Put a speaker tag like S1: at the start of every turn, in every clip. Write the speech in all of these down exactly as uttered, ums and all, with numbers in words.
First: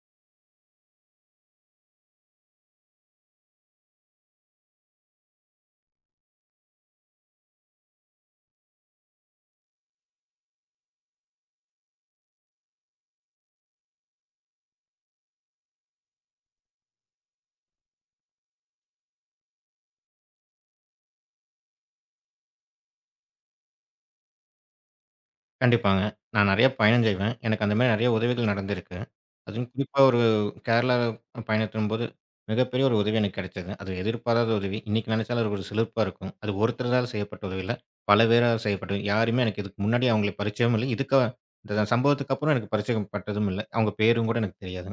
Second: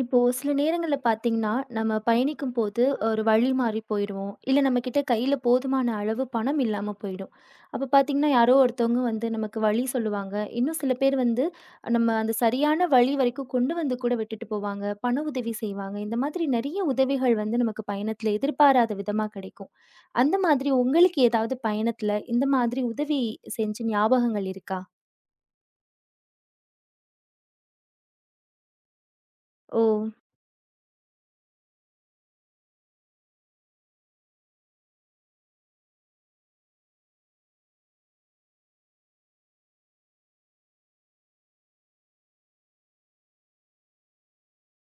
S1: இப்போ சில நேரங்கள்ல பார்த்தீங்கன்னா, நம்ம பயணிக்கும்போது ஒரு வழி மாறி போயிருவோம். இல்ல நம்மகிட்ட கையில போதுமான அளவு பணம் இல்லாம போயிடும். அப்ப பார்த்தீங்கன்னா, யாரோ ஒருத்தவங்க வந்து நமக்கு வழி சொல்லுவாங்க. இன்னும் சில பேர் வந்து நம்ம அந்த சரியான வழி வரைக்கும் கொண்டு வந்து கூட விட்டுட்டு போவாங்க. பண உதவி செய்வாங்க. இந்த மாதிரி நெறைய உதவிகள் வந்து நமக்கு பயணத்துல எதிர்பாராத விதமா கிடைக்கும். அந்த மாதிரி உங்களுக்கு ஏதாவது பயணத்துல இந்த மாதிரி உதவி செஞ்ச ஞாபகங்கள் இருக்கா?
S2: கண்டிப்பாங்க. நான் நெறைய பயணம் செய்வேன். எனக்கு அந்த மாரி நெறைய உதவிகள் நடந்திருக்கு. அதுவும்
S1: ஓ!
S2: குறிப்பா ஒரு கேரளா பயணத்தின்போது மிகப்பெரிய ஒரு உதவி எனக்கு கிடைச்சது. அது எதிர்பாராத உதவி. இன்னைக்கு நெனைச்சாலும் அது ஒரு சிலிர்ப்பா இருக்கும். அது ஒருத்தரால செய்யப்பட்ட உதவி இல்ல. பல பேரால் செய்யப்பட்டது. யாருமே எனக்கு இதுக்கு முன்னாடி அவங்கள பரிச்சயமும் இல்ல. இதுக்கா இந்த சம்பவத்துக்கு அப்புறம் எனக்கு பரிச்சயம் பட்டதும் இல்ல. அவங்க பேரும் கூட எனக்கு தெரியாது.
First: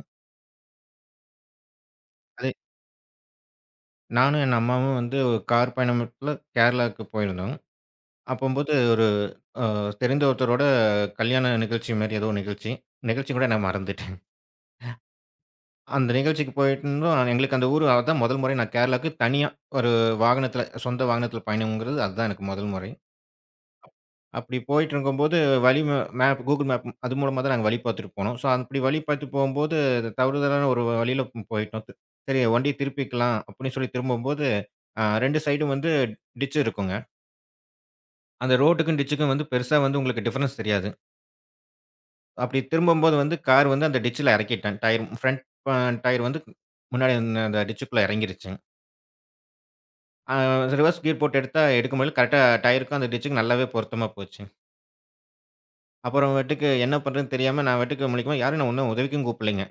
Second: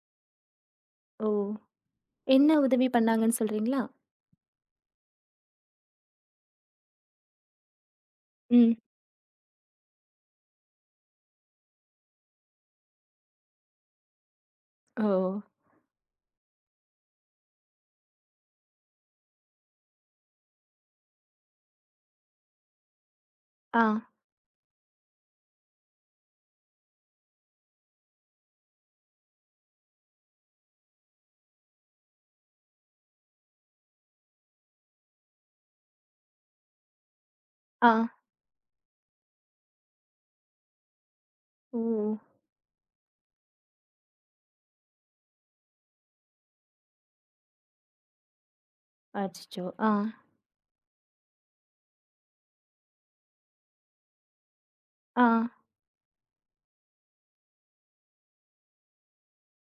S1: ஓ!
S2: அது
S1: என்ன உதவி பண்ணாங்கன்னு சொல்றீங்களா?
S2: நானும் என் அம்மாவும் வந்து ஒரு கார் பயணத்துல கேரளாவுக்கு போயிருந்தோம். அப்பம்போது
S1: ம்.
S2: ஒரு அ தெரிந்த ஒருத்தரோட கல்யாண நிகழ்ச்சி மாரி ஏதோ ஒரு நிகழ்ச்சி. நிகழ்ச்சி கூட நான் மறந்துட்டேன்.
S1: ஓ!
S2: அந்த நிகழ்ச்சிக்கு போயிருந்தோம். எங்களுக்கு அந்த ஊரு அதான் முதல் முறை. நான் கேரளாக்கு தனியா ஒரு வாகனத்தில, சொந்த வாகனத்தில பயணம்ங்கிறது அதுதான் எனக்கு முதல் முறை.
S1: ஆ.
S2: அப்படி போயிட்டு இருக்கும்போது வழி ம மேப், Google மேப் அது மூலமா தான் நாங்க வழி பார்த்துட்டு போனோம். ஸோ அப்படி வழி பார்த்து போம்போது தவறுதலான ஒரு வழியில போயிட்டோம். தி- சரி வண்டிய திருப்பிக்கலாம் அப்படின்னு சொல்லி திரும்பும்போது, அ இரண்டு சைடும் வந்து டிட்ச் இருக்குங்க.
S1: ஆ.
S2: அந்த ரோட்டுக்கும் டிட்ச்சுக்கும் வந்து பெருசா வந்து உங்களுக்கு டிஃபரன்ஸ் தெரியாது.
S1: ஓ!
S2: அப்படி திரும்பும்போது வந்து கார் வந்து அந்த டிட்ச்ல இறக்கிட்டேன். டயர் ஃப்ரண்ட் டயர் வந்து முன்னாடி அந்த டிட்ச்சுக்குள்ள இறங்கிருச்சு.
S1: அச்சச்சோ! ஆ,
S2: அ ரிவர்ஸ் கியர் போட்டு எடுத்தா, எடுக்கும்போது கரெக்ட்டா டயருக்கும், அந்த டிச்சுக்கும் நல்லாவே பொருத்தமா போச்சு.
S1: ஆ,
S2: அப்புறமேட்டுக்கு என்ன பண்றதுன்னு தெரியாம நான் பாட்டுக்கு முழிக்கும் போது, யாரையும் நான் ஒண்ணும் உதவிக்கும் கூப்பிடலைங்க.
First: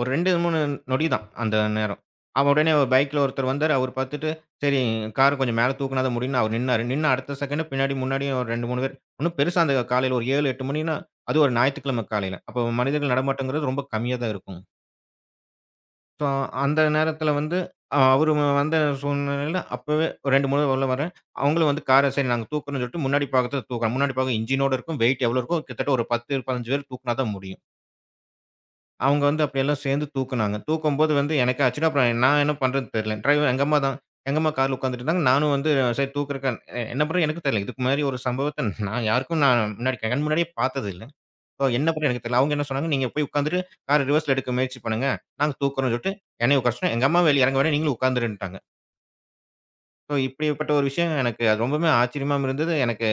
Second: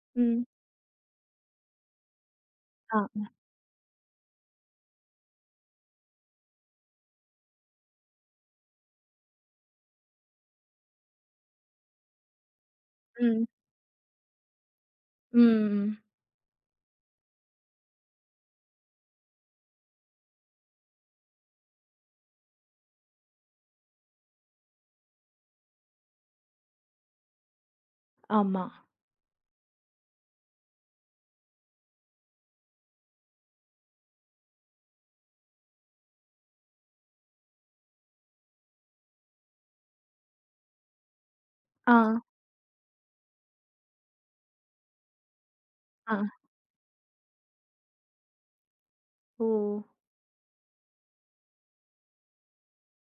S2: ஒரு இரண்டு,
S1: ம்,
S2: மூன்று நொடி தான் அந்த நேரம். அப்ப உடனே ஒரு
S1: ஆ,
S2: பைக்ல ஒருத்தர் வந்தாரு. அவரு பாத்துட்டு, சரி கார கொஞ்சம் மேல தூக்குனா தான் முடியும்ன்னு அவர் நின்னாரு. நின்னு அடுத்த செகண்ட் பின்னாடி, முன்னாடியும் ஒரு இரண்டு, மூன்று பேர். இன்னும் பெருசா அந்த காலையில ஒரு ஏழு, எட்டு மணின்னா, அதுவும் ஒரு ஞாயித்துக்கிழமை காலையில. அப்போ மனிதர்கள்
S1: ம்,
S2: நடமாட்டங்கிறது ரொம்ப கம்மியா தான் இருக்கும்.
S1: ம்.
S2: ஸோ, அந்த நேரத்தில வந்து அ அவரு வந்த சூழ்நிலையில அப்பவே இரண்டு, மூன்று உள்ள வரேன். அவங்களும் வந்து கார சரி நாங்க தூக்குறோம்னு சொல்லிட்டு முன்னாடி பாகத்த தூக்குறோம். முன்னாடி பாகம் இன்ஜினோட இருக்கும். வெயிட் எவ்வளோ இருக்கும்? கிட்டத்தட்ட ஒரு பத்து, பதினைந்து பேர் தூக்குனா தான் முடியும்.
S1: ஆமா.
S2: அவங்க வந்து அப்படியெல்லாம் சேர்ந்து தூக்குனாங்க. தூக்கும்போது வந்து எனக்கே ஆச்சுன்னா, அப்புறம் நான் என்ன பண்றதுன்னு தெரியல. டிரைவர் எங்க அம்மா தான் எங்க அம்மா கார்ல உட்காந்துட்டு இருந்தாங்க. நானும் வந்து சரி தூக்குறக்கு என்ன பண்றது எனக்கும் தெரியல. இதுக்கு மாரி ஒரு சம்பவத்த நான் யாருக்கும் நான் முன்னாடி கண் முன்னாடியே பார்த்தது இல்ல. ஓ! என்ன
S1: ஆ,
S2: பண்ண எனக்கு தெரியல. அவங்க என்ன சொன்னாங்க, "நீங்க போய் உட்காந்துட்டு, கார ரிவர்ஸ்ல எடுக்க முயற்சி பண்ணுங்க. நாங்க தூக்குறோம்ன்னு" சொல்லிட்டு
S1: ஆ.
S2: என்னைய உட்கார சொன்னா, எங்க அம்மாவ வெளிய இறங்க வேணாம், நீங்களும் உட்காந்துருன்ட்டாங்க.
S1: ஓ!
S2: ஸோ இப்படிப்பட்ட ஒரு விஷயம் எனக்கு அது ரொம்பவுமே ஆச்சரியமாவும் இருந்தது. எனக்கு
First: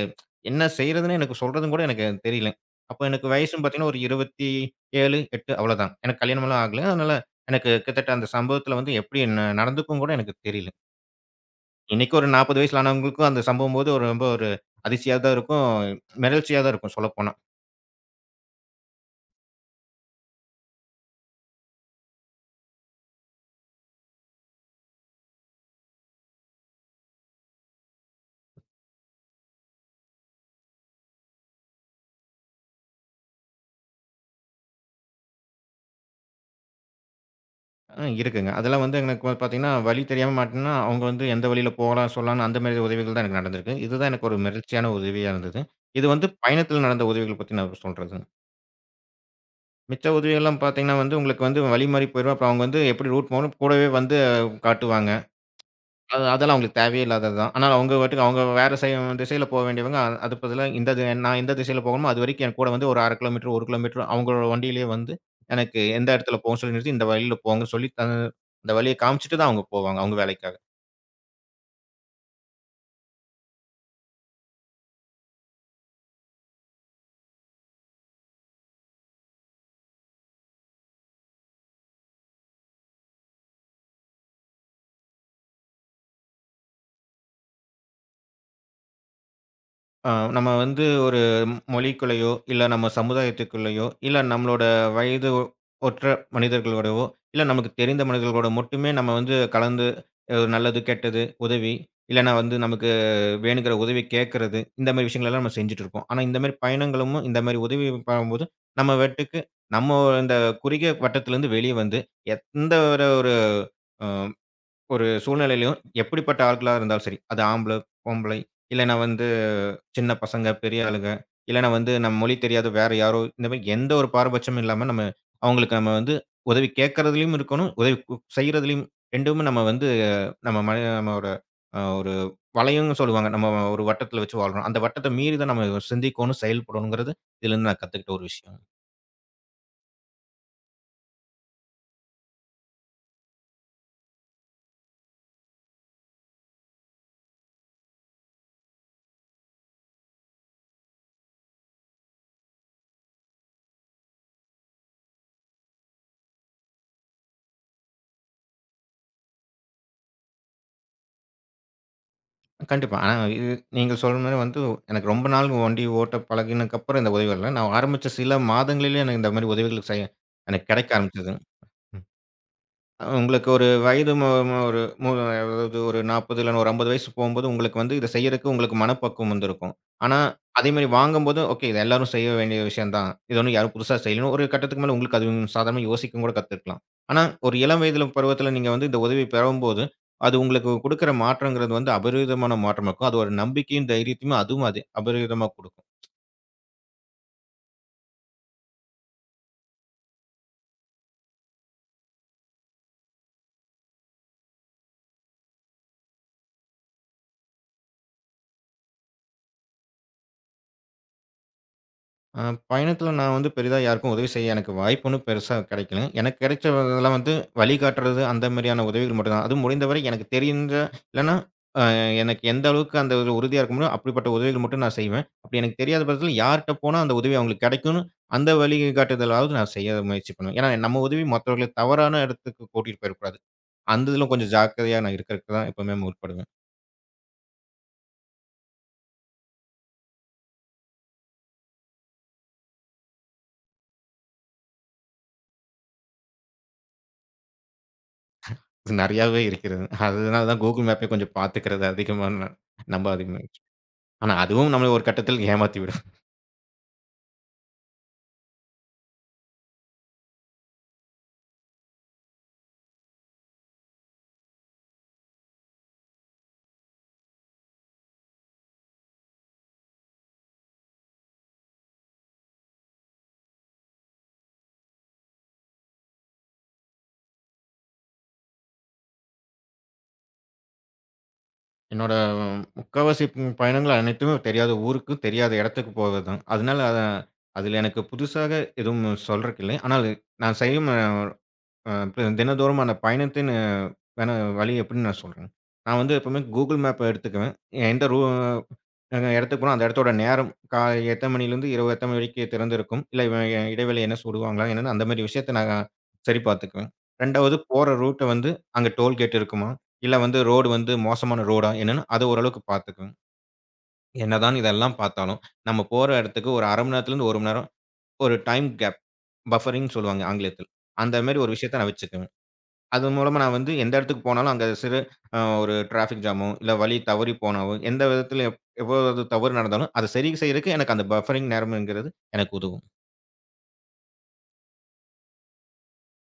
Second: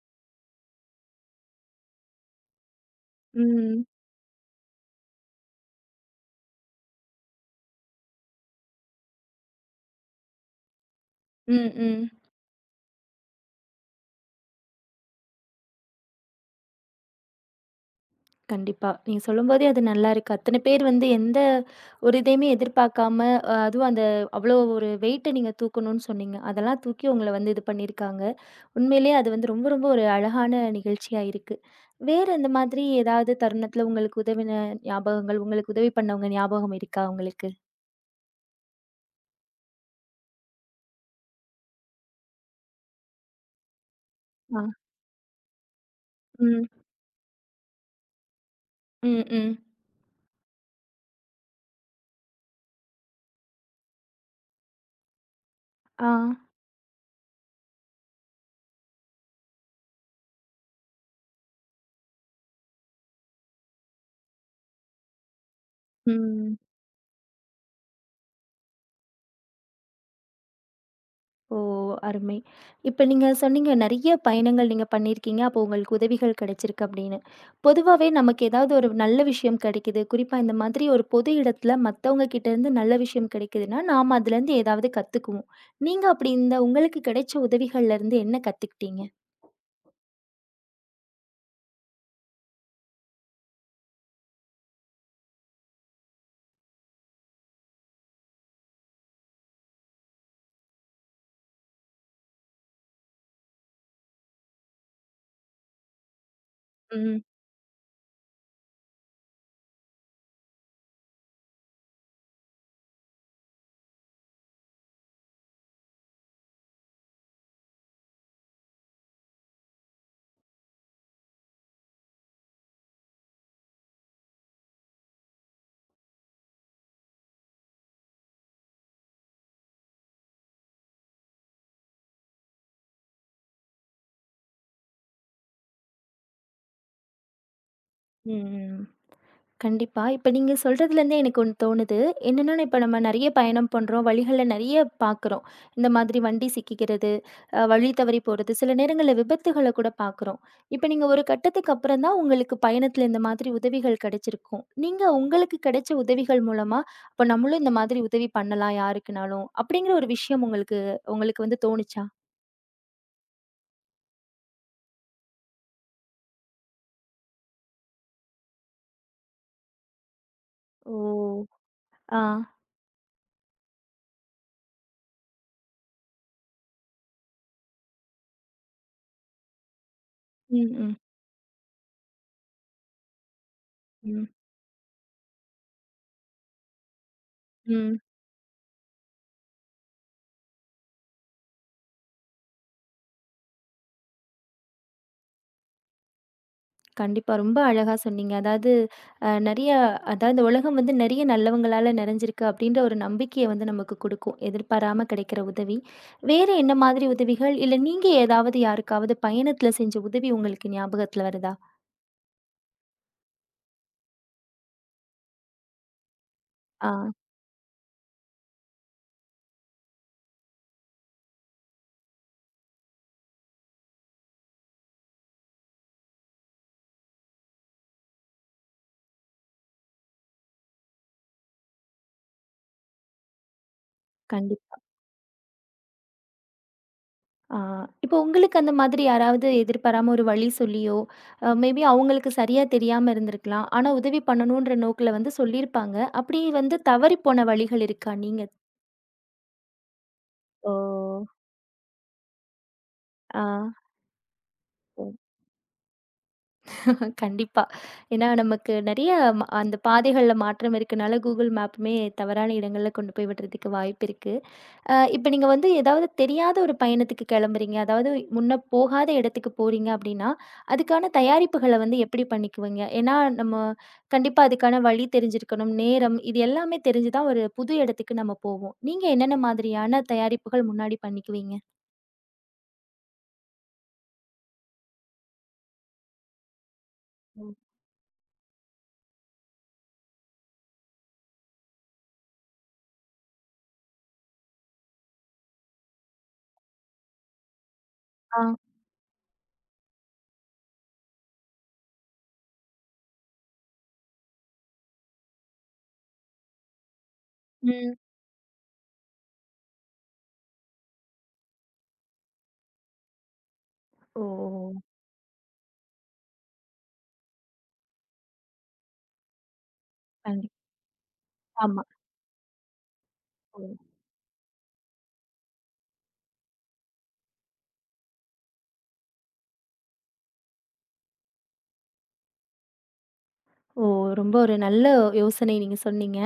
S2: என்ன செய்றதுன்னு எனக்கு சொல்றதுன்னு கூட எனக்கு தெரியல. அப்ப எனக்கு வயசும்
S1: ம்,
S2: பார்த்தீங்கன்னா, ஒரு இருபத்தி ஏழு, எட்டு அவ்வளோதான். எனக்கு கல்யாணம்லாம் ஆகல. அதனால எனக்கு கிட்டத்தட்ட அந்த சம்பவத்தில வந்து எப்படி ந நடந்துக்கும் கூட எனக்கு தெரியல.
S1: ம், ம்.
S2: இன்னைக்கு ஒரு நாற்பது வயசுல ஆனவங்களுக்கும் அந்த சம்பவம்போது ஒரு ரொம்ப ஒரு அதிர்ச்சியா தான் இருக்கும். மிரட்சியா தான் இருக்கும் சொல்லப்போனா.
S1: கண்டிப்பா. நீங்க சொல்லும்போதே அது நல்லாருக்கு. அத்தன பேர் வந்து எந்த ஒரு இதையுமே எதிர்பார்க்காம, அ அதுவும் அந்த அவ்வளோ ஒரு வெயிட்ட நீங்க தூக்கணும்னு சொன்னீங்க. அதெல்லாம் தூக்கி உங்கள வந்து இது பண்ணியிருக்காங்க. உண்மையிலேயே அது வந்து ரொம்ப ரொம்ப ஒரு அழகான நிகழ்ச்சியா இருக்கு. வேற இந்த மாதிரி ஏதாவது தருணத்துல உங்களுக்கு உதவின ஞாபகங்கள், உங்களுக்கு உதவி பண்ணவங்க ஞாபகம் இருக்கா உங்களுக்கு?
S2: ஆ இருக்குங்க. அதெல்லாம் வந்து எனக்கு வந்து பார்த்தீங்கன்னா, வழி தெரியாம மாட்டினா, அவங்க வந்து எந்த வழியில போலாம், சொல்லலாம்னு அந்த மாரி உதவிகள் தான் எனக்கு நடந்திருக்கு. இதுதான் எனக்கு ஒரு
S1: ஆ,
S2: மிரட்சியான உதவியா இருந்தது. இது வந்து
S1: ம்,
S2: பயணத்தில நடந்த உதவிகள் பத்தி நான் சொல்றதுங்க.
S1: ம், ம்.
S2: மிச்ச உதவிகள்லாம் பார்த்தீங்கன்னா வந்து, உங்களுக்கு வந்து வழி மாறி போயிரும். அப்புறம் அவங்க வந்து எப்படி ரூட் போகணும் கூடவே வந்து காட்டுவாங்க.
S1: ஆ,
S2: அது அதெல்லாம் அவங்களுக்கு தேவையே இல்லாதது தான். ஆனா அவங்க பாட்டுக்கு அவங்க வேற செய் திசையில போ வேண்டியவங்க, அ- அதுக்கு பதிலா இந்த தி நான் எந்த திசையில போகணுமோ, அதுவரைக்கும் என் கூட வந்து ஒரு அரை கிலோமீட்டர், ஒரு கிலோமீட்டர் அவங்களோட வண்டியிலேயே வந்து, எனக்கு எந்த இடத்துல
S1: ம்.
S2: போகணும்னு சொல்லி நிறுத்தி, இந்த வழியில போங்கன்னு சொல்லி, அ அந்த வழிய காமிச்சுட்டு தான் அவங்க போவாங்க, அவங்க வேலைக்காக.
S1: ஓ! அருமை. இப்ப நீங்க சொன்னீங்க, நெறைய பயணங்கள் நீங்க பண்ணியிருக்கீங்க. அப்போ உங்களுக்கு உதவிகள் கிடைச்சிருக்கு அப்படின்னு. பொதுவாவே நமக்கு ஏதாவது ஒரு நல்ல விஷயம் கிடைக்குது. குறிப்பா இந்த மாதிரி ஒரு பொது இடத்துல மத்தவங்க கிட்ட இருந்து நல்ல விஷயம் கிடைக்குதுன்னா, நாம அதுலேருந்து ஏதாவது கத்துக்குவோம். நீங்க அப்படி இந்த உங்களுக்கு கிடைச்ச உதவிகள்ல இருந்து என்ன கத்துக்கிட்டீங்க?
S2: ஆ நம்ம வந்து ஒரு மொழிக்குள்ளேயோ, இல்ல நம்ம சமுதாயத்துக்குள்ளேயோ, இல்ல நம்மளோட வயது ஒ- ஒற்ற மனிதர்களோடவோ, இல்ல நமக்கு தெரிந்த மனிதர்களோட மட்டுமே நம்ம வந்து கலந்து அ நல்லது, கெட்டது, உதவி, இல்லன்னா வந்து நமக்கு வேணுங்கிற உதவி கேட்கறது, இந்த மாரி விஷயங்களெல்லாம் நம்ம செஞ்சுட்டு இருப்போம். ஆனா இந்த மாரி பயணங்களும்,
S1: ம்.
S2: இந்த மாரி உதவி பண்ணும்போது, நம்ம பாட்டுக்கு நம்ம இந்த குறுகிய வட்டத்திலருந்து வெளிய வந்து எந்த ஒரு ஒரு அ ஒரு சூழ்நிலையிலயும் எப்படிப்பட்ட ஆட்களா இருந்தாலும் சரி. அது ஆம்பள, பொம்பளை, இல்லைன்னா வந்து சின்ன பசங்க, பெரிய ஆளுங்க, இல்லைன்னா வந்து நம்ம மொழி தெரியாத வேற யாரோ, இந்த மாரி எந்த ஒரு பாரபட்சமும் இல்லாம நம்ம அவங்களுக்கு நம்ம வந்து உதவி கேட்கறதுலயும் இருக்கணும், உதவி கு செய்றதுலயும் 2மே நம்ம வந்து நம்ம ம நம்மோட அ ஒரு வளையம்னு சொல்லுவாங்க. நம்ம ஒரு வட்டத்துல வச்சு வாழ்றோம். அந்த வட்டத்த மீறி தான் நம்ம சிந்திக்கோணும், செயல்படணுங்கிறது இதுலருந்து நான் கத்துக்கிட்ட ஒரு விஷயம்.
S1: ம். கண்டிப்பா. இப்ப நீங்க சொல்றதுலேருந்தே எனக்கு ஒண்ணு தோணுது. என்னன்னா, இப்ப நம்ம நெறைய பயணம் பண்றோம். வழிகள்ல நெறைய பார்க்குறோம். இந்த மாதிரி வண்டி சிக்கிக்கிறது, அ வழி தவறி போறது, சில நேரங்கள்ல விபத்துகள கூட பார்க்குறோம். இப்ப நீங்க ஒரு கட்டத்துக்கு அப்புறம் தான் உங்களுக்கு பயணத்துல இந்த மாதிரி உதவிகள் கிடைச்சிருக்கும். நீங்க உங்களுக்கு கிடைச்ச உதவிகள் மூலமா, அப்ப நம்மளும் இந்த மாதிரி உதவி பண்ணலாம் யாருக்குனாலும், அப்படிங்கிற ஒரு விஷயம் உங்களுக்கு உங்களுக்கு வந்து தோணுச்சா?
S2: கண்டிப்பா. ஆனா இது நீங்க சொல்ற மாரி வந்து எனக்கு ரொம்ப நாள் வண்டி ஓட்ட பழகினதுக்கப்புறம் இந்த உதவிகள் இல்ல. நான் ஆரம்பிச்ச சில மாதங்களிலே எனக்கு இந்த மாரி உதவிகள் செய்ய எனக்கு கிடைக்க
S1: ஓ!
S2: ஆரம்பிச்சது.
S1: ஆ.
S2: அ உங்களுக்கு ஒரு வயது மு மு ஒரு மு அதாவது ஒரு நாற்பது இல்ல ஒரு ஐம்பது வயசு போம்போது, உங்களுக்கு வந்து இத செய்யறக்கு உங்களுக்கு மனப்பக்குவம் வந்திருக்கும். ஆனா,
S1: ம்,
S2: அதேமாரி
S1: ம்,
S2: வாங்கும்போது, ஓகே இது எல்லாரும் செய்ய வேண்டிய விஷயம் தான். இது ஒண்ணும் யாரும் புதுசா
S1: ம்,
S2: செய்யலன்னு ஒரு கட்டத்துக்கு மேல உங்களுக்கு அது சாதாரணமா யோசிக்கவும் கூட கத்துக்கலாம். ஆனா, ஒரு இளம்
S1: ம்.
S2: வயதில பருவத்தில நீங்க வந்து இந்த உதவி பெறும்போது, அது உங்களுக்கு குடுக்குற மாற்றம்ங்கிறது வந்து அபரிவிதமான மாற்றமா இருக்கும். அது ஒரு நம்பிக்கையும், தைரியத்தையும் அதுவும் அது அபரிவிதமா குடுக்கும்.
S1: கண்டிப்பா. ரொம்ப அழகா சொன்னீங்க. அதாவது அ நெறைய அதாவது இந்த உலகம் வந்து நெறைய நல்லவங்களால நிறைஞ்சிருக்கு அப்படின்ற ஒரு நம்பிக்கைய வந்து நமக்கு குடுக்கும். எதிர்பாராம கிடைக்கிற உதவி. வேற என்ன மாதிரி உதவிகள்? இல்ல நீங்க ஏதாவது யாருக்காவது பயணத்துல செஞ்ச உதவி உங்களுக்கு ஞாபகத்துல வருதா?
S2: அ பயணத்தில நான் வந்து பெரிதா யாருக்கும் உதவி செய்ய எனக்கு வாய்ப்பு ஒண்ணும் பெருசா கிடைக்கல. எனக்கு கிடைச்ச
S1: ஆ
S2: இதெல்லாம் வந்து வழிகாட்டுறது அந்த மாரியான உதவிகள் மட்டும் தான். அதுவும் முடிந்தவரை எனக்கு தெரிந்த இல்லன்னா அ எனக்கு எந்த அளவுக்கு அந்த ஒரு உறுதியா இருக்க முடியுமோ, அப்படிப்பட்ட உதவிகள் மட்டும் நான் செய்வேன். அப்படி எனக்கு தெரியாத பட்சத்தில யார்ட்ட போனா அந்த உதவி அவங்களுக்கு கிடைக்கும்னு அந்த வழிகாட்டுதலாவது நான் செய்ய முயற்சி பண்ணுவேன். ஏன்னா நம்ம உதவி மத்தவர்கள தவறான இடத்துக்கு கூட்டிட்டு போயிறக்கூடாது. அந்த இதில கொஞ்சம்
S1: கண்டிப்பா.
S2: ஜாக்கிரதையா நான் இருக்கிறதுக்கு தான் எப்பவுமே முற்படுவேன்.
S1: ஆ இப்போ உங்களுக்கு அந்த மாதிரி யாராவது எதிர்பாராம ஒரு வழி சொல்லியோ, அ மேபி அவங்களுக்கு சரியா தெரியாம இருந்திருக்கலாம். ஆனா உதவி பண்ணணுன்ற நோக்குல வந்து சொல்லியிருப்பாங்க. அப்படி வந்து தவறி போன வழிகள் இருக்கா நீங்க?
S2: இது நெறையாவே இருக்கிறது. அதனால தான்
S1: ஓ!
S2: Google மேப்பே கொஞ்சம் பார்த்துக்கிறது அதிகமா நான் நம்ப அதிகமா. ஆனா, அதுவும் நம்மள
S1: ஆ.
S2: ஒரு கட்டத்தில் ஏமாத்தி விடும்.
S1: கண்டிப்பா. ஏன்னா நமக்கு நெறைய ம அந்த பாதைகள்ல மாற்றம் இருக்கனால Google மேப்புமே தவறான இடங்கள்ல கொண்டு போய் விடுறதுக்கு வாய்ப்பு இருக்கு. அ இப்ப நீங்க வந்து ஏதாவது தெரியாத ஒரு பயணத்துக்கு கெளம்புறீங்க. அதாவது முன்ன போகாத இடத்துக்கு போறீங்க அப்டின்னா, அதுக்கான தயாரிப்புகள வந்து எப்படி பண்ணிக்குவீங்க? ஏன்னா நம்ம கண்டிப்பா அதுக்கான வழி தெரிஞ்சிருக்கணும், நேரம் இது எல்லாமே தெரிஞ்சு தான் ஒரு புது இடத்துக்கு நம்ம போவோம். நீங்க என்னென்ன மாதிரியான தயாரிப்புகள் முன்னாடி பண்ணிக்குவீங்க?
S2: என்னோட முக்காவாசி ம் பயணங்கள் அனைத்துமே தெரியாத ஊருக்கு, தெரியாத இடத்துக்கு போவது தான். அதனால, அ
S1: ம்.
S2: அதில எனக்கு புதுசாக எதுவும் சொல்றக்கு இல்லை. ஆனால் நான் செய்யும் அ த தினந்தோறுமான பயணத்தின் அ க்கான வழி எப்டின்னு நான் சொல்றேன். நான் வந்து எப்பவுமே Google மேப் எடுத்துக்குவேன். எந்த ரூ
S1: ஆ.
S2: நாங்க இடத்துக்கு போறோம், அந்த இடத்தோட நேரம் கா எத்தன மணிலேருந்து இரவு எத்தன மணி வரைக்கும் திறந்திருக்கும். இல்ல இவ இடைவேளை என்ன சுடுவாங்களா? என்னன்னு அந்த மாரி விஷயத்த நான் சரி பார்த்துக்குவேன். 2வது போற
S1: ம்.
S2: ரூட்ட வந்து அங்க டோல்கேட் இருக்குமா? இல்ல வந்து ரோடு வந்து மோசமான ரோடா? என்னன்னு அத ஓரளவுக்கு பார்த்துக்குவேன்.
S1: ஓ!
S2: என்னதான் இதெல்லாம் பார்த்தாலும், நம்ம போற இடத்துக்கு ஒரு அரை மணி நேரத்துலேருந்து ஒரு மணி நேரம் ஒரு டைம் கேப், பஃபரிங்ன்னு சொல்லுவாங்க
S1: கண்டிப்
S2: ஆங்கிலத்தில். அந்த மாரி ஒரு விஷயத்த
S1: ஆமா.
S2: நான் வச்சுக்குவேன். அதன் மூலமா நான் வந்து எந்த இடத்துக்கு போனாலும், அங்க சிறு அ ஒரு டிராஃபிக் ஜாமோ, இல்ல வழி தவறி போனாவோ, எந்த விதத்தில எவ் எவ்வளவு தவறு நடந்தாலும், அதை சரி செய்றதுக்கு எனக்கு அந்த பஃபரிங் நேரம்ங்கிறது எனக்கு உதவும்.
S1: ஓ! ரொம்ப ஒரு நல்ல யோசனை நீங்க சொன்னீங்க.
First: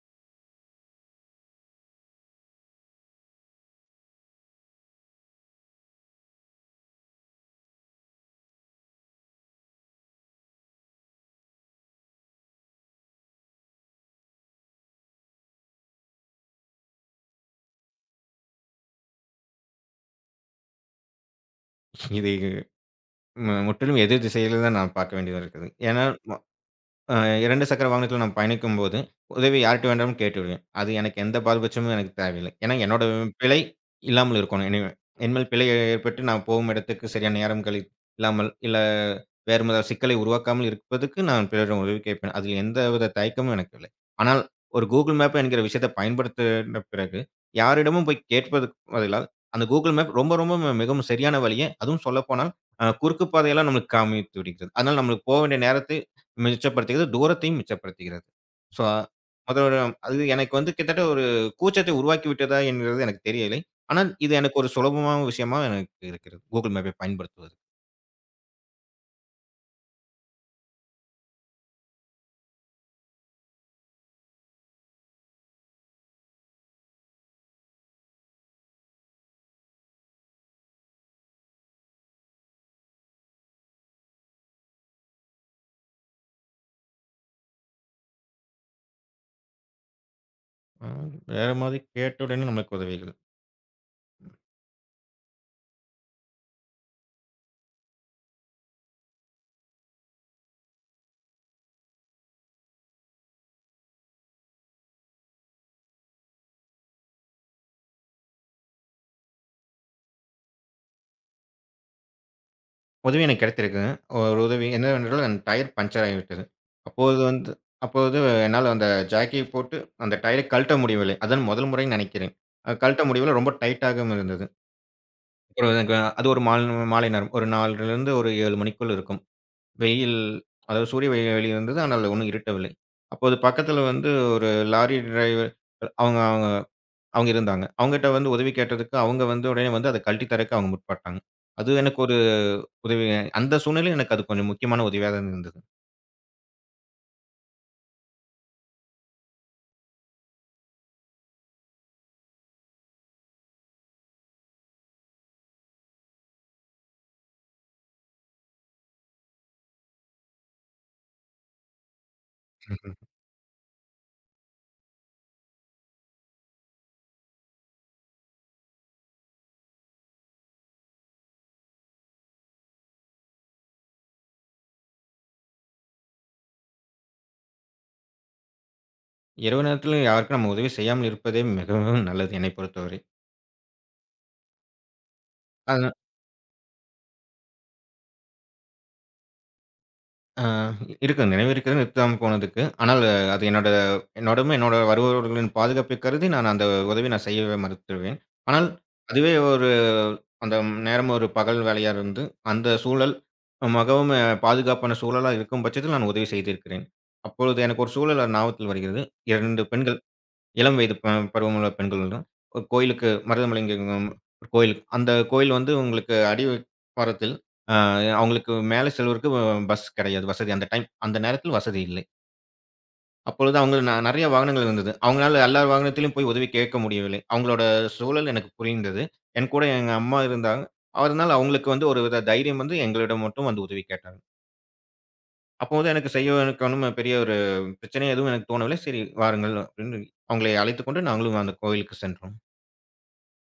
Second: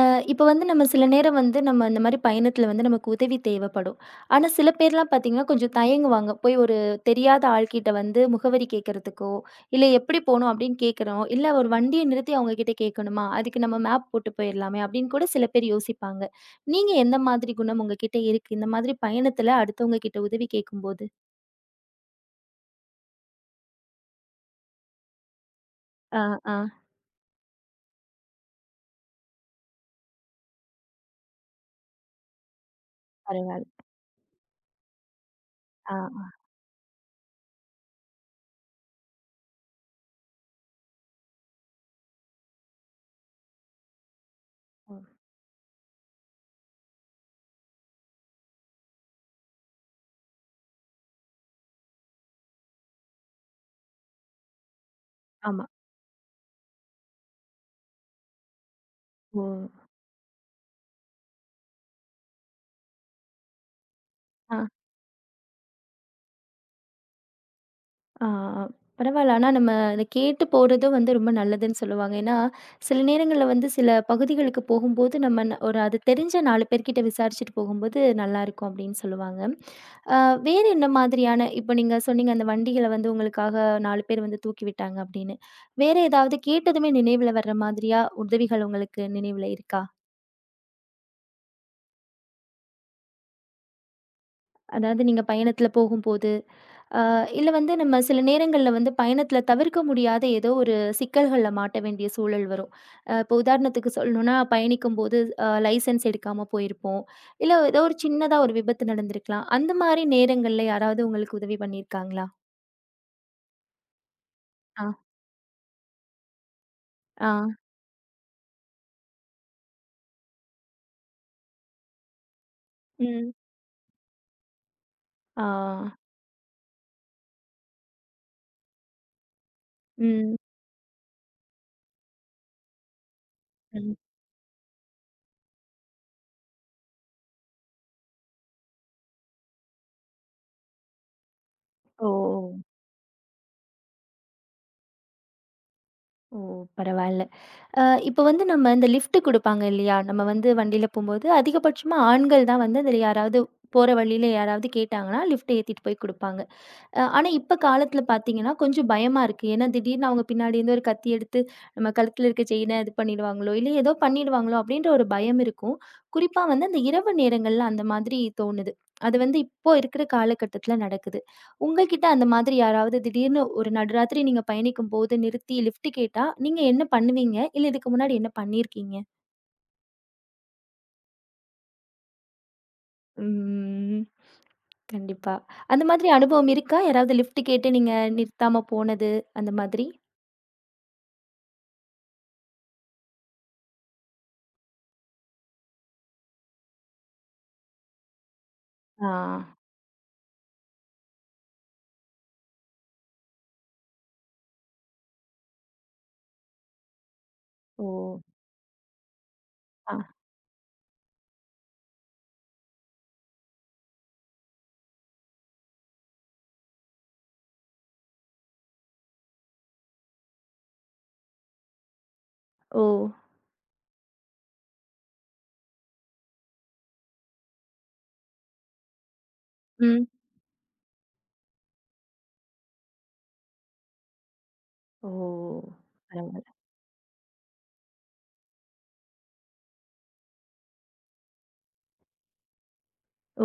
S1: அ இப்ப வந்து நம்ம சில நேரம் வந்து நம்ம இந்த மாரி பயணத்துல வந்து நமக்கு உதவி தேவைப்படும். ஆனா சில பேர்லாம் பார்த்தீங்கன்னா, கொஞ்சம் தயங்குவாங்க. போய் ஒரு தெரியாத ஆள்கிட்ட வந்து முகவரி கேட்கறதுக்கோ, இல்ல எப்படி போணும் அப்படின்னு கேட்கிறோம். இல்ல ஒரு வண்டிய நிறுத்தி அவங்க கிட்ட கேட்கணுமா? அதுக்கு நம்ம மேப் போட்டு போயிரலாமே அப்படின்னு கூட சில பேர் யோசிப்பாங்க. நீங்க எந்த மாதிரி குணம் உங்ககிட்ட இருக்கு? இந்த மாதிரி பயணத்துல அடுத்தவங்க கிட்ட உதவி கேட்கும்போது?
S2: இது மு முற்றிலும் எதிர் திசையில தான் நான் பார்க்க வேண்டியதா இருக்குது. ஏன்னா
S1: ஆ, ஆ.
S2: அ இரண்டு சக்கர வாகனத்தில நான் பயணிக்கும்போது, உதவி யார்ட்ட வேண்டாலும் கேட்டு விடுவேன். அது எனக்கு எந்த பாரபட்சமும் எனக்கு தேவையில்லை. ஏன்னா என்னோட பிழை
S1: பரவால்ல.
S2: இல்லாமல் இருக்கணும். எனிவே என் மேல் பிழை
S1: ஆ, ஆ.
S2: ஏற்பட்டு நான் போகும் இடத்துக்கு சரியான நேரம் கழி இல்லாமல், இல்ல வேறு ஏதாவது சிக்கலை உருவாக்காமல் இருப்பதற்கு நான் பிறரிடம் உதவி கேட்பேன். அதில் எந்தவித தயக்கமும் எனக்கு இல்லை. ஆனால் ஒரு
S1: ஓ!
S2: Google மேப் என்கிற விஷயத்தை பயன்படுத்தின பிறகு, யாரிடமும் போய் கேட்பதற்கு பதிலா, அந்த Google மேப் ரொம்ப ரொம்ப மிகவும் சரியான வழியை, அதுவும் சொல்லப்போனால் அ குறுக்கு பாதையெல்லாம் நம்மளுக்கு காமித்து விடுகிறது. அதனால நம்மளுக்கு போக வேண்டிய
S1: ஆமா.
S2: நேரத்தை மிச்சப்படுத்துகிறது. தூரத்தையும் மிச்சப்படுத்துகிறது. ஸோ,
S1: ஓ!
S2: அதோட அது எனக்கு வந்து கிட்டத்தட்ட ஒரு கூச்சத்தை உருவாக்கி விட்டதா என்கிறது எனக்கு தெரியலை. ஆனால் இது
S1: ஆ.
S2: எனக்கு ஒரு சுலபமான விஷயமா எனக்கு இருக்கிறது. Google மேப்பை பயன்படுத்துவது.
S1: ஆ பரவால்ல. ஆனா நம்ம அத கேட்டு போறதும் வந்து ரொம்ப நல்லதுன்னு சொல்லுவாங்க. ஏன்னா, சில நேரங்கள்ல வந்து சில பகுதிகளுக்கு போகும்போது, நம்ம ந ஒரு அது தெரிஞ்ச நாலு பேர்கிட்ட விசாரிச்சுட்டு போகும்போது நல்லாயிருக்கும் அப்படின்னு சொல்லுவாங்க. அ வேறு என்ன மாதிரியான இப்போ நீங்க சொன்னீங்க அந்த வண்டிகள வந்து உங்களுக்காக நாலு பேர் வந்து தூக்கி விட்டாங்க அப்படின்னு. வேற ஏதாவது கேட்டதுமே நினைவுல வர்ற மாதிரியா உதவிகள் உங்களுக்கு நினைவுல இருக்கா?
S2: அ வேற மாதிரி கேட்ட உடனே நம்மளுக்கு உதவிகள்.
S1: அதாவது நீங்க பயணத்துல போகும்போது, அ இல்ல வந்து நம்ம சில நேரங்கள்ல வந்து பயணத்துல தவிர்க்க முடியாத ஏதோ ஒரு சிக்கல்கள்ல மாட்ட வேண்டிய சூழல் வரும். அ இப்போ உதாரணத்துக்கு சொல்லணும்னா, பயணிக்கும்போது அ லைசென்ஸ் எடுக்காம போயிருப்போம். இல்ல ஏதோ ஒரு சின்னதா ஒரு விபத்து நடந்திருக்கலாம். அந்த மாரி நேரங்கள்ல யாராவது உங்களுக்கு உதவி பண்ணியிருக்காங்களா?
S2: உதவி எனக்கு கிடைத்திருக்கு. ஒரு உதவி
S1: ஆ.
S2: என்னவென்றால் என் டயர் பஞ்சர் ஆகிவிட்டது. அப்போது
S1: ஆ.
S2: வந்து அப்போது என்னால அந்த ஜாக்கியை போட்டு அந்த டயரை கழட்ட முடியவில்லை. அதான் முதல் முறைன்னு நினைக்கிறேன். அ கழட்ட
S1: ம்.
S2: முடியவில்லை. ரொம்ப டைட்டாகவும் இருந்தது.
S1: ஆ.
S2: அப்புறம் எனக்கு அது ஒரு மால் மாலை நேரம். ஒரு நாலு அரை ஒரு ஏழு மணிக்குள் இருக்கும். வெயில்
S1: ம்.
S2: அதாவது சூரிய வெ வெளி இருந்தது. ஆனால் ஒண்ணும் இருட்டவில்லை. அப்போது பக்கத்தில
S1: ம்.
S2: வந்து ஒரு லாரி டிரைவர் அவங்க அவங்க அவங்க இருந்தாங்க. அவங்கட்ட வந்து உதவி கேட்டதுக்கு, அவங்க வந்து உடனே வந்து அத கழட்டி தரக்கு அவங்க முற்பட்டாங்க. அது எனக்கு
S1: ஓ!
S2: ஒரு உதவி. அந்த சூழ்நிலையில எனக்கு அது கொஞ்சம் முக்கியமான உதவியா தான் இருந்தது.
S1: ஓ! பரவால்ல. அ இப்ப வந்து நம்ம இந்த லிஃப்ட் குடுப்பாங்க இல்லையா? நம்ம வந்து வண்டியில போம்போது, அதிகபட்சமா ஆண்கள் தான் வந்து அதில யாராவது போற வழியில யாராவது கேட்டாங்கன்னா, லிஃப்ட் ஏத்திட்டு போய் குடுப்பாங்க. அ ஆனா, இப்ப காலத்துல பார்த்தீங்கன்னா, கொஞ்சம் பயமா இருக்கு. ஏன்னா, திடீர்னு அவங்க பின்னாடி இருந்து ஒரு கத்தி எடுத்து நம்ம கழுத்துல இருக்க செயின இது பண்ணிடுவாங்களோ! இல்ல ஏதோ பண்ணிடுவாங்களோ! அப்பிடின்ற ஒரு பயம் இருக்கும். குறிப்பா வந்து அந்த இரவு நேரங்கள்ல அந்த மாதிரி தோணுது. அது வந்து இப்போ இருக்கிற காலகட்டத்துல நடக்குது. உங்ககிட்ட அந்த மாதிரி யாராவது திடீர்னு ஒரு நடுராத்திரி நீங்க பயணிக்கும்போது நிறுத்தி லிஃப்ட் கேட்டா, நீங்க என்ன பண்ணுவீங்க? இல்ல இதுக்கு முன்னாடி என்ன பண்ணியிருக்கீங்க?
S2: இரவு நேரத்தில யாருக்கும் நம்ம உதவி செய்யாமல் இருப்பதே மிகவும் நல்லது என்னை பொறுத்தவரை.
S1: ம். கண்டிப்பா. அந்த
S2: அது
S1: மாதிரி அனுபவம் இருக்கா? யாராவது லிஃப்ட் கேட்டு நீங்க நிறுத்தாம போனது, அந்த மாதிரி?
S2: ஆ இருக்கு. நினைவு இருக்கிறது நிறுத்தாம போனதுக்கு. ஆனால் அது என்னோட என்னோடும் என்னோட வருபவர்களின் பாதுகாப்பை கருதி நான் அந்த உதவிய நான் செய்யவே மறுத்துருவேன். ஆனால்
S1: ஆ.
S2: அதுவே ஒரு அந்த நேரம் ஒரு பகல் வேலையா இருந்து, அந்த சூழல் மிகவும் பாதுகாப்பான சூழலா இருக்கும் பட்சத்தில் நான் உதவி செய்திருக்கிறேன். அப்பொழுது எனக்கு
S1: ஓ!
S2: ஒரு சூழல் ஞாபகத்தில் வருகிறது. இரண்டு
S1: ஆ.
S2: பெண்கள், இளம் வயது ப பருவமுள்ள பெண்களுடன் ஒரு கோயிலுக்கு. மருதமலைங்கம் ஒரு கோயில். அந்த கோயில் வந்து உங்களுக்கு அடிவாரத்தில் அ அவங்களுக்கு மேல செல்வதற்கு பஸ் கிடையாது வசதி. அந்த டைம் அந்த நேரத்தில் வசதி இல்லை.
S1: ஓ!
S2: அப்பொழுது அவங்க ந நெறைய வாகனங்கள் இருந்தது. அவங்களால எல்லா வாகனத்திலும் போய் உதவி கேட்க முடியவில்லை. அவங்களோட சூழல் எனக்கு புரிந்தது. என் கூட எங்க
S1: ம்.
S2: அம்மா இருந்தாங்க. அதனால அவங்களுக்கு வந்து ஒரு வித தைரியம் வந்து எங்களிடம் மட்டும் வந்து ஒதவி கேட்டாங்க.
S1: ஓ!
S2: அப்போது எனக்கு செய்ய
S1: பரவால்ல.
S2: எனக்கு ஒண்ணும் பெரிய ஒரு பிரச்சனை எதுவும் எனக்கு தோணவில்லை. சரி வாருங்கள் அப்படின்னு அவங்களை அழைத்துக்கொண்டு நாங்களும் அந்த கோயிலுக்கு சென்றோம்.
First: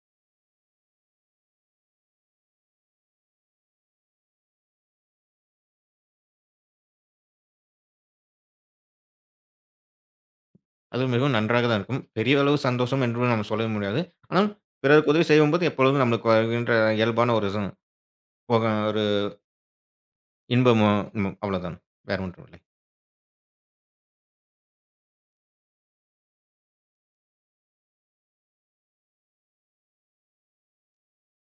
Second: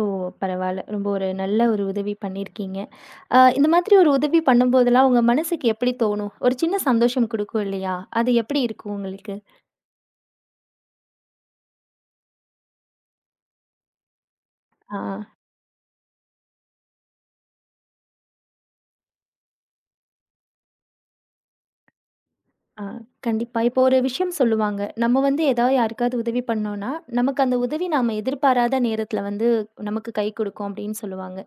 S1: ஓ! பரவால்ல. ரொம்ப ஒரு நல்ல ஒரு உதவி பண்ணியிருக்கீங்க. அ இந்த மாதிரி ஒரு உதவி பண்ணும்போதெல்லாம் உங்க மனசுக்கு எப்படி தோணும்? ஒரு சின்ன சந்தோஷம் குடுக்கும் இல்லையா? அது எப்படி இருக்கும் உங்களுக்கு?
S2: அது மிகவும் நன்றாக தான் இருக்கும். பெரிய அளவு சந்தோஷம் என்று நம்ம சொல்லவே முடியாது. ஆனால்
S1: ஆ.
S2: பிறருக்கு உதவி செய்யும்போது எப்பொழுதும் நம்மளுக்கு வருகின்ற இயல்பான ஒரு ச போக ஒரு இன்பமும் ம் அவ்வளோதான். வேற ஒன்றும் இல்லை.
S1: ஆ, கண்டிப்பா. இப்போ ஒரு விஷயம் சொல்லுவாங்க. நம்ம வந்து ஏதாவது யாருக்காவது உதவி பண்ணோம்னா, நமக்கு அந்த உதவி நாம எதிர்பாராத நேரத்துல வந்து நமக்கு கை கொடுக்கும் அப்படின்னு சொல்லுவாங்க.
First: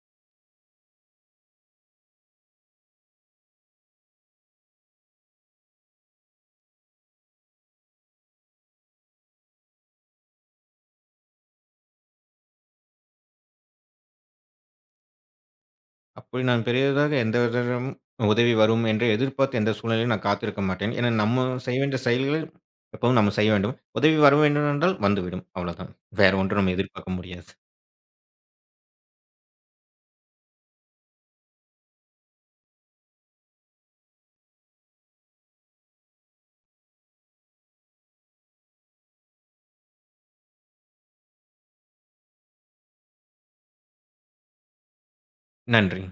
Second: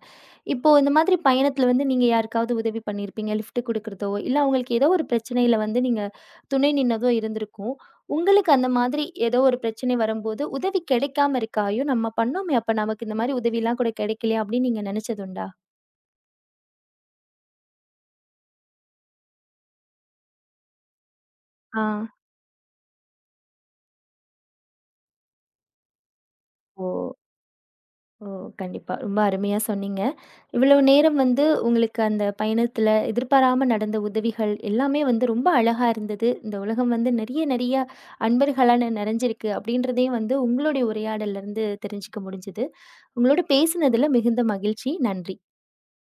S1: இப்போ இந்த மாதிரி பயணத்துல வந்து நீங்க யாருக்காவது உதவி பண்ணியிருப்பீங்க. லிஃப்ட் குடுக்குறதோ, இல்ல அவங்களுக்கு ஏதோ ஒரு பிரச்சனையில வந்து நீங்க துணை நின்னதோ இருந்திருக்கும். உங்களுக்கு அந்த மாதிரி ஏதோ ஒரு பிரச்சனை வரும்போது உதவி கிடைக்காம இருக்கா? "ஐயோ! நம்ம பண்ணோமே, அப்ப நமக்கு இந்த மாதிரி உதவிலாம் கூட கிடைக்கலையா?" அப்படின்னு நீங்க நினைச்சதுண்டா?
S2: அப்படி நான் பெரியதாக எந்த விதத்திலும் உதவி வரும் என்று எதிர்பார்த்து எந்த சூழ்நிலையிலும் நான் காத்திருக்க மாட்டேன். ஏன்னா நம்ம செய்ய
S1: ஆ.
S2: வேண்டிய செயல்களை எப்பவும் நம்ம செய்ய வேண்டும். உதவி வர வேண்டும் என்றால் வந்துவிடும். அவ்வளோதான். வேற ஒன்றும் நம்ம
S1: ஓ!
S2: எதிர்பார்க்க முடியாது.
S1: ஓ! கண்டிப்பா. ரொம்ப அருமையா சொன்னீங்க. இவ்வளவு நேரம் வந்து உங்களுக்கு அந்த பயணத்துல எதிர்பாராம நடந்த உதவிகள் எல்லாமே வந்து ரொம்ப அழகா இருந்தது. இந்த உலகம் வந்து நெறைய நெறைய அன்பர்களால நெறஞ்சிருக்கு அப்படின்றதையும் வந்து உங்களுடைய உரையாடல்ல இருந்து தெரிஞ்சுக்க முடிஞ்சது. உங்களோட பேசினதுல மிகுந்த மகிழ்ச்சி. நன்றி.
S2: நன்றி.